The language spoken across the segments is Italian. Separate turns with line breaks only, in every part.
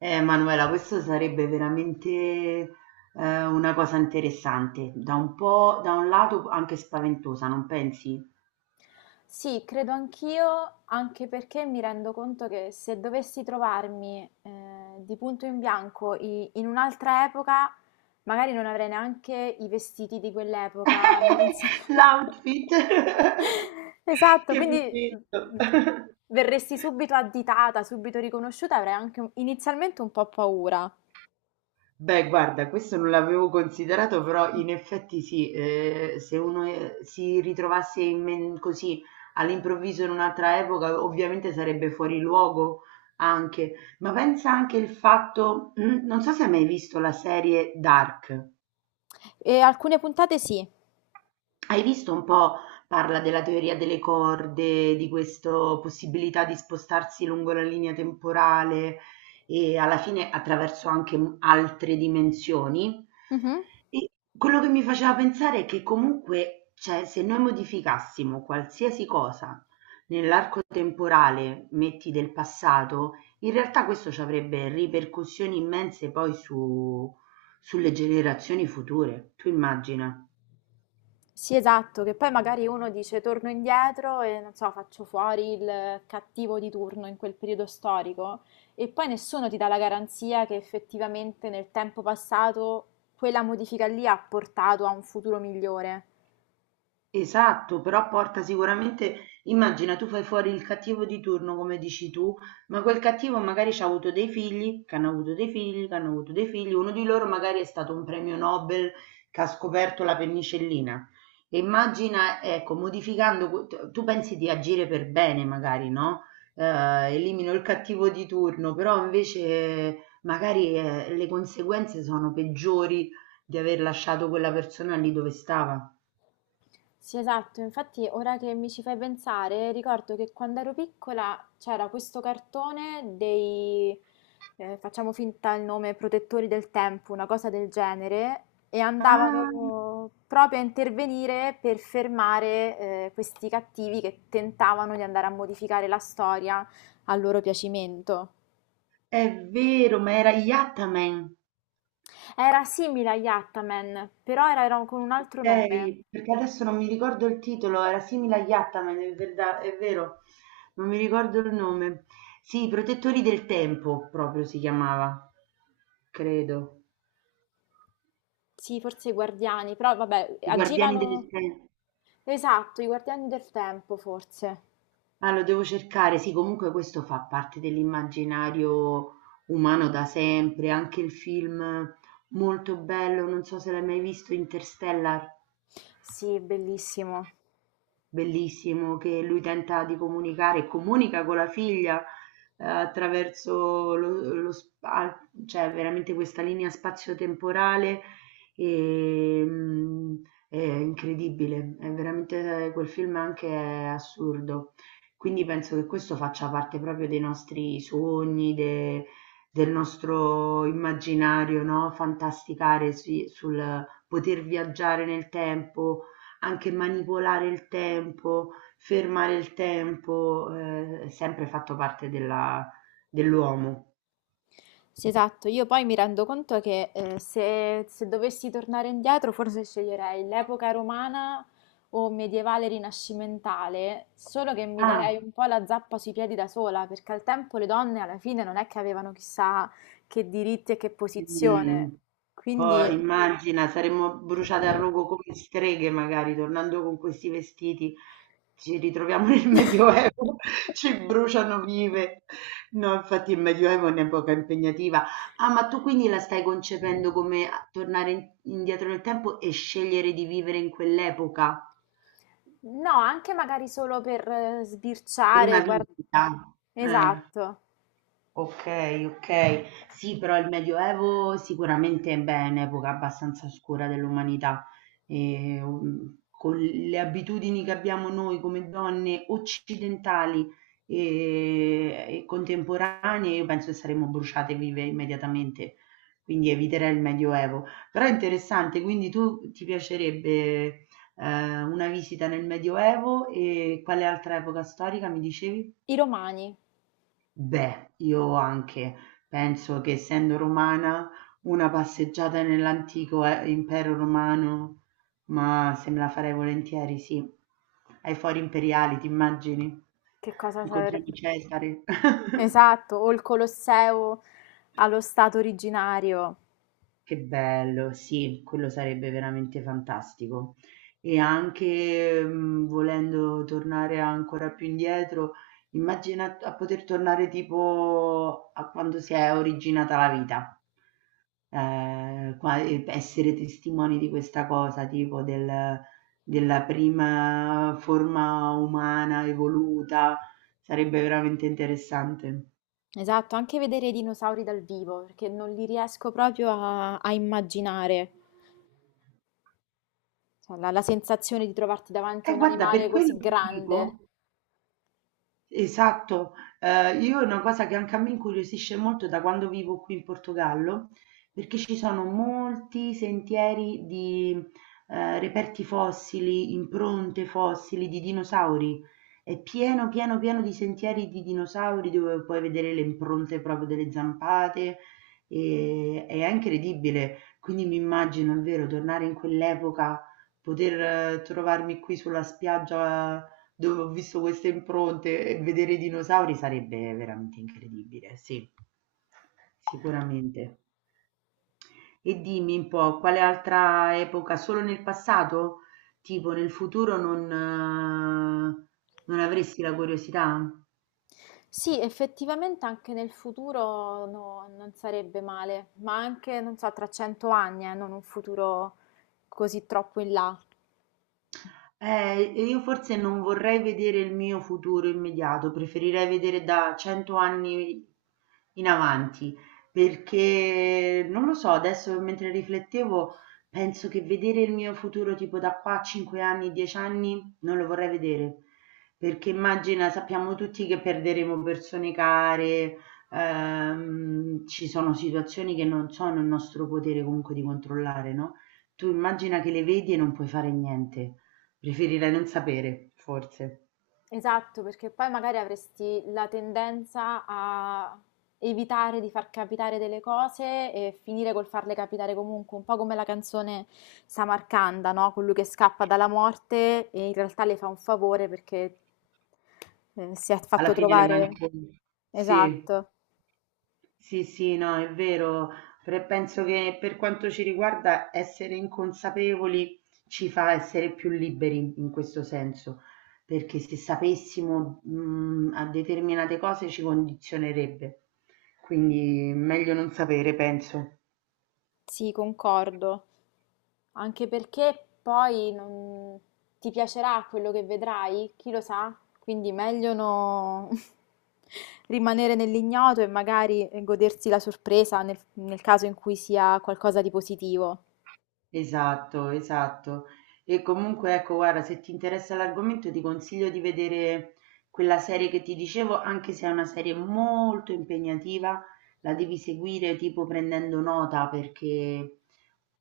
Manuela, questo sarebbe veramente una cosa interessante, da un lato anche spaventosa, non pensi?
Sì, credo anch'io, anche perché mi rendo conto che se dovessi trovarmi di punto in bianco in un'altra epoca, magari non avrei neanche i vestiti di quell'epoca, non so.
L'outfit
Esatto,
che mi
quindi
metto.
mm, verresti subito additata, subito riconosciuta, avrei anche inizialmente un po' paura.
Beh, guarda, questo non l'avevo considerato, però in effetti sì, se uno si ritrovasse così all'improvviso in un'altra epoca, ovviamente sarebbe fuori luogo anche. Ma pensa anche il fatto, non so se hai mai visto la serie Dark.
E alcune puntate sì.
Hai visto un po', parla della teoria delle corde, di questa possibilità di spostarsi lungo la linea temporale e alla fine attraverso altre dimensioni.
Mhm.
E quello che mi faceva pensare è che comunque, cioè, se noi modificassimo qualsiasi cosa nell'arco temporale, metti del passato, in realtà questo ci avrebbe ripercussioni immense sulle generazioni future. Tu immagina.
Sì, esatto, che poi magari uno dice torno indietro e non so, faccio fuori il cattivo di turno in quel periodo storico e poi nessuno ti dà la garanzia che effettivamente nel tempo passato quella modifica lì ha portato a un futuro migliore.
Esatto, però porta sicuramente, immagina tu fai fuori il cattivo di turno come dici tu, ma quel cattivo magari ci ha avuto dei figli, che hanno avuto dei figli, che hanno avuto dei figli, uno di loro magari è stato un premio Nobel che ha scoperto la penicillina. E immagina, ecco, tu pensi di agire per bene magari, no? Elimino il cattivo di turno, però invece magari le conseguenze sono peggiori di aver lasciato quella persona lì dove stava.
Sì, esatto, infatti ora che mi ci fai pensare, ricordo che quando ero piccola c'era questo cartone dei, facciamo finta il nome, protettori del tempo, una cosa del genere, e
Ah,
andavano proprio a intervenire per fermare, questi cattivi che tentavano di andare a modificare la storia a loro piacimento.
è vero, ma era Yattaman,
Era simile agli Ataman, però era con un altro nome.
okay, perché adesso non mi ricordo il titolo, era simile a Yattaman, è vero, non mi ricordo il nome. Sì, i protettori del tempo proprio si chiamava, credo.
Sì, forse i Guardiani, però vabbè,
I guardiani del
agivano...
tempo.
Esatto, I Guardiani del Tempo, forse.
Ah, lo devo cercare. Sì, comunque questo fa parte dell'immaginario umano da sempre, anche il film molto bello, non so se l'hai mai visto, Interstellar.
Sì, bellissimo.
Bellissimo che lui tenta di comunicare e comunica con la figlia attraverso cioè veramente questa linea spazio-temporale e, mm, è incredibile, è veramente quel film anche è assurdo. Quindi penso che questo faccia parte proprio dei nostri sogni, del nostro immaginario, no? Fantasticare sul poter viaggiare nel tempo anche manipolare il tempo, fermare il tempo, è sempre fatto parte della dell'uomo.
Sì, esatto. Io poi mi rendo conto che se dovessi tornare indietro, forse sceglierei l'epoca romana o medievale rinascimentale, solo che mi darei
Ah.
un po' la zappa sui piedi da sola, perché al tempo le donne alla fine non è che avevano chissà che diritti e che
Mh.
posizione.
Poi
Quindi...
immagina saremmo bruciate al rogo come streghe magari, tornando con questi vestiti, ci ritroviamo nel Medioevo, ci bruciano vive. No, infatti il Medioevo è un'epoca impegnativa. Ah, ma tu quindi la stai concependo come a tornare in indietro nel tempo e scegliere di vivere in quell'epoca?
No, anche magari solo per
Per una
sbirciare, guardare.
visita. Eh,
Esatto,
okay, okay. Sì, però il Medioevo sicuramente, beh, è un'epoca abbastanza oscura dell'umanità con le abitudini che abbiamo noi come donne occidentali, ehm, e contemporanee, io penso che saremmo bruciate vive immediatamente, quindi eviterei il Medioevo. Però è interessante, quindi tu ti piacerebbe, una visita nel Medioevo e quale altra epoca storica mi dicevi?
i romani,
Beh, io anche penso che essendo romana una passeggiata nell'antico impero romano, ma se me la farei volentieri, sì. Ai fori imperiali, ti immagini?
che cosa sarebbe?
Incontriamo Cesare.
Esatto, o il Colosseo allo stato originario.
Che bello, sì, quello sarebbe veramente fantastico. E anche volendo tornare ancora più indietro, immagina a poter tornare tipo a quando si è originata la vita, e essere testimoni di questa cosa, della prima forma umana evoluta, sarebbe veramente interessante.
Esatto, anche vedere i dinosauri dal vivo, perché non li riesco proprio a immaginare. Cioè, la sensazione di trovarti davanti
E
a un
guarda, per
animale
quello
così
ti
grande.
dico. Esatto, io è una cosa che anche a me incuriosisce molto da quando vivo qui in Portogallo, perché ci sono molti sentieri di, reperti fossili, impronte fossili di dinosauri. È pieno, pieno, pieno di sentieri di dinosauri dove puoi vedere le impronte proprio delle zampate e è incredibile. Quindi mi immagino, è vero, tornare in quell'epoca, poter trovarmi qui sulla spiaggia dove ho visto queste impronte e vedere i dinosauri sarebbe veramente incredibile, sì. Sicuramente. E dimmi un po', quale altra epoca? Solo nel passato? Tipo nel futuro non avresti la curiosità?
Sì, effettivamente anche nel futuro non sarebbe male, ma anche, non so, tra 100 anni, non un futuro così troppo in là.
E io forse non vorrei vedere il mio futuro immediato, preferirei vedere da 100 anni in avanti, perché non lo so, adesso mentre riflettevo penso che vedere il mio futuro tipo da qua a 5 anni, 10 anni, non lo vorrei vedere, perché immagina, sappiamo tutti che perderemo persone care, ci sono situazioni che non sono il nostro potere comunque di controllare, no? Tu immagina che le vedi e non puoi fare niente. Preferirei non sapere, forse.
Esatto, perché poi magari avresti la tendenza a evitare di far capitare delle cose e finire col farle capitare comunque, un po' come la canzone Samarcanda, no? Colui che scappa dalla morte e in realtà le fa un favore perché si è fatto alla
Alla
fine,
fine le
trovare...
manco
Sì,
sì,
esatto.
sì, no, è vero. Penso che per quanto ci riguarda essere inconsapevoli ci fa essere più liberi in questo senso, perché se sapessimo, a determinate cose ci condizionerebbe. Quindi meglio non sapere, penso.
Sì, concordo. Anche perché poi non... ti piacerà quello che vedrai, chi lo sa? Quindi meglio no... rimanere nell'ignoto e magari godersi la sorpresa nel caso in cui sia qualcosa di positivo.
Esatto, esatto. E comunque ecco, guarda, se ti interessa l'argomento ti consiglio di vedere quella serie che ti dicevo, anche se è una serie molto impegnativa, la devi seguire tipo prendendo nota perché,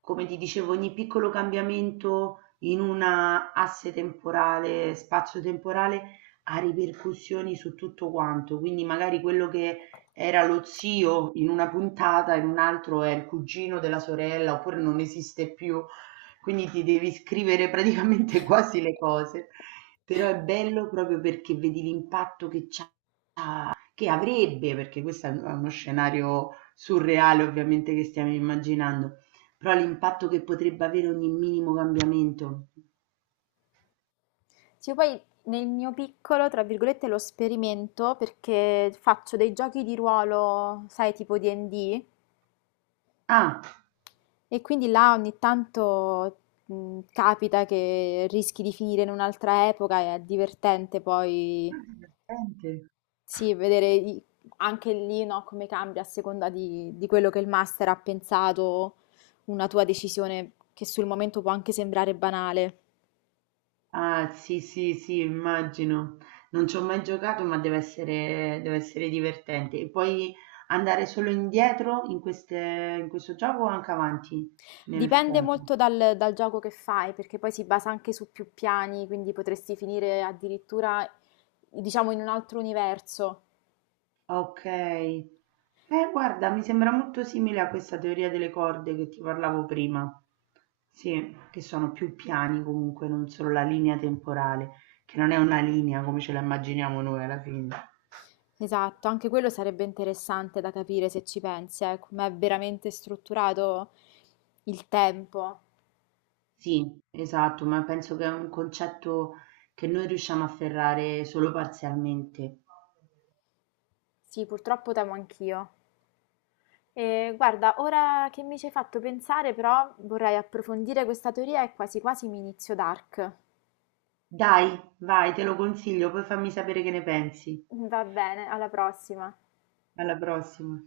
come ti dicevo, ogni piccolo cambiamento in una asse temporale, spazio-temporale, ha ripercussioni su tutto quanto. Quindi magari quello che era lo zio in una puntata, in un altro è il cugino della sorella, oppure non esiste più, quindi ti devi scrivere praticamente quasi le cose. Però è bello proprio perché vedi l'impatto che c'ha, che avrebbe, perché questo è uno scenario surreale ovviamente che stiamo immaginando, però l'impatto che potrebbe avere ogni minimo cambiamento.
Sì, poi nel mio piccolo, tra virgolette, lo sperimento perché faccio dei giochi di ruolo, sai, tipo D&D.
Ah, ah,
E quindi là ogni tanto capita che rischi di finire in un'altra epoca e è divertente
è
poi
divertente.
sì, vedere anche lì no, come cambia a seconda di quello che il master ha pensato, una tua decisione che sul momento può anche sembrare banale.
Ah, sì, sì, sì, immagino. Non ci ho mai giocato, ma deve essere divertente. E puoi andare solo indietro in queste, in questo gioco o anche avanti nel
Dipende
tempo?
molto dal gioco che fai, perché poi si basa anche su più piani, quindi potresti finire addirittura, diciamo, in un altro universo.
Ok. Guarda, mi sembra molto simile a questa teoria delle corde che ti parlavo prima. Sì, che sono più piani comunque, non solo la linea temporale, che non è una linea come ce la immaginiamo noi alla fine.
Esatto, anche quello sarebbe interessante da capire se ci pensi, come è veramente strutturato il tempo.
Sì, esatto, ma penso che è un concetto che noi riusciamo a afferrare solo parzialmente.
Sì, purtroppo temo anch'io. E guarda, ora che mi ci hai fatto pensare, però vorrei approfondire questa teoria e quasi quasi mi inizio Dark.
Dai, vai, te lo consiglio, poi fammi sapere che ne pensi.
Va bene, alla prossima.
Alla prossima.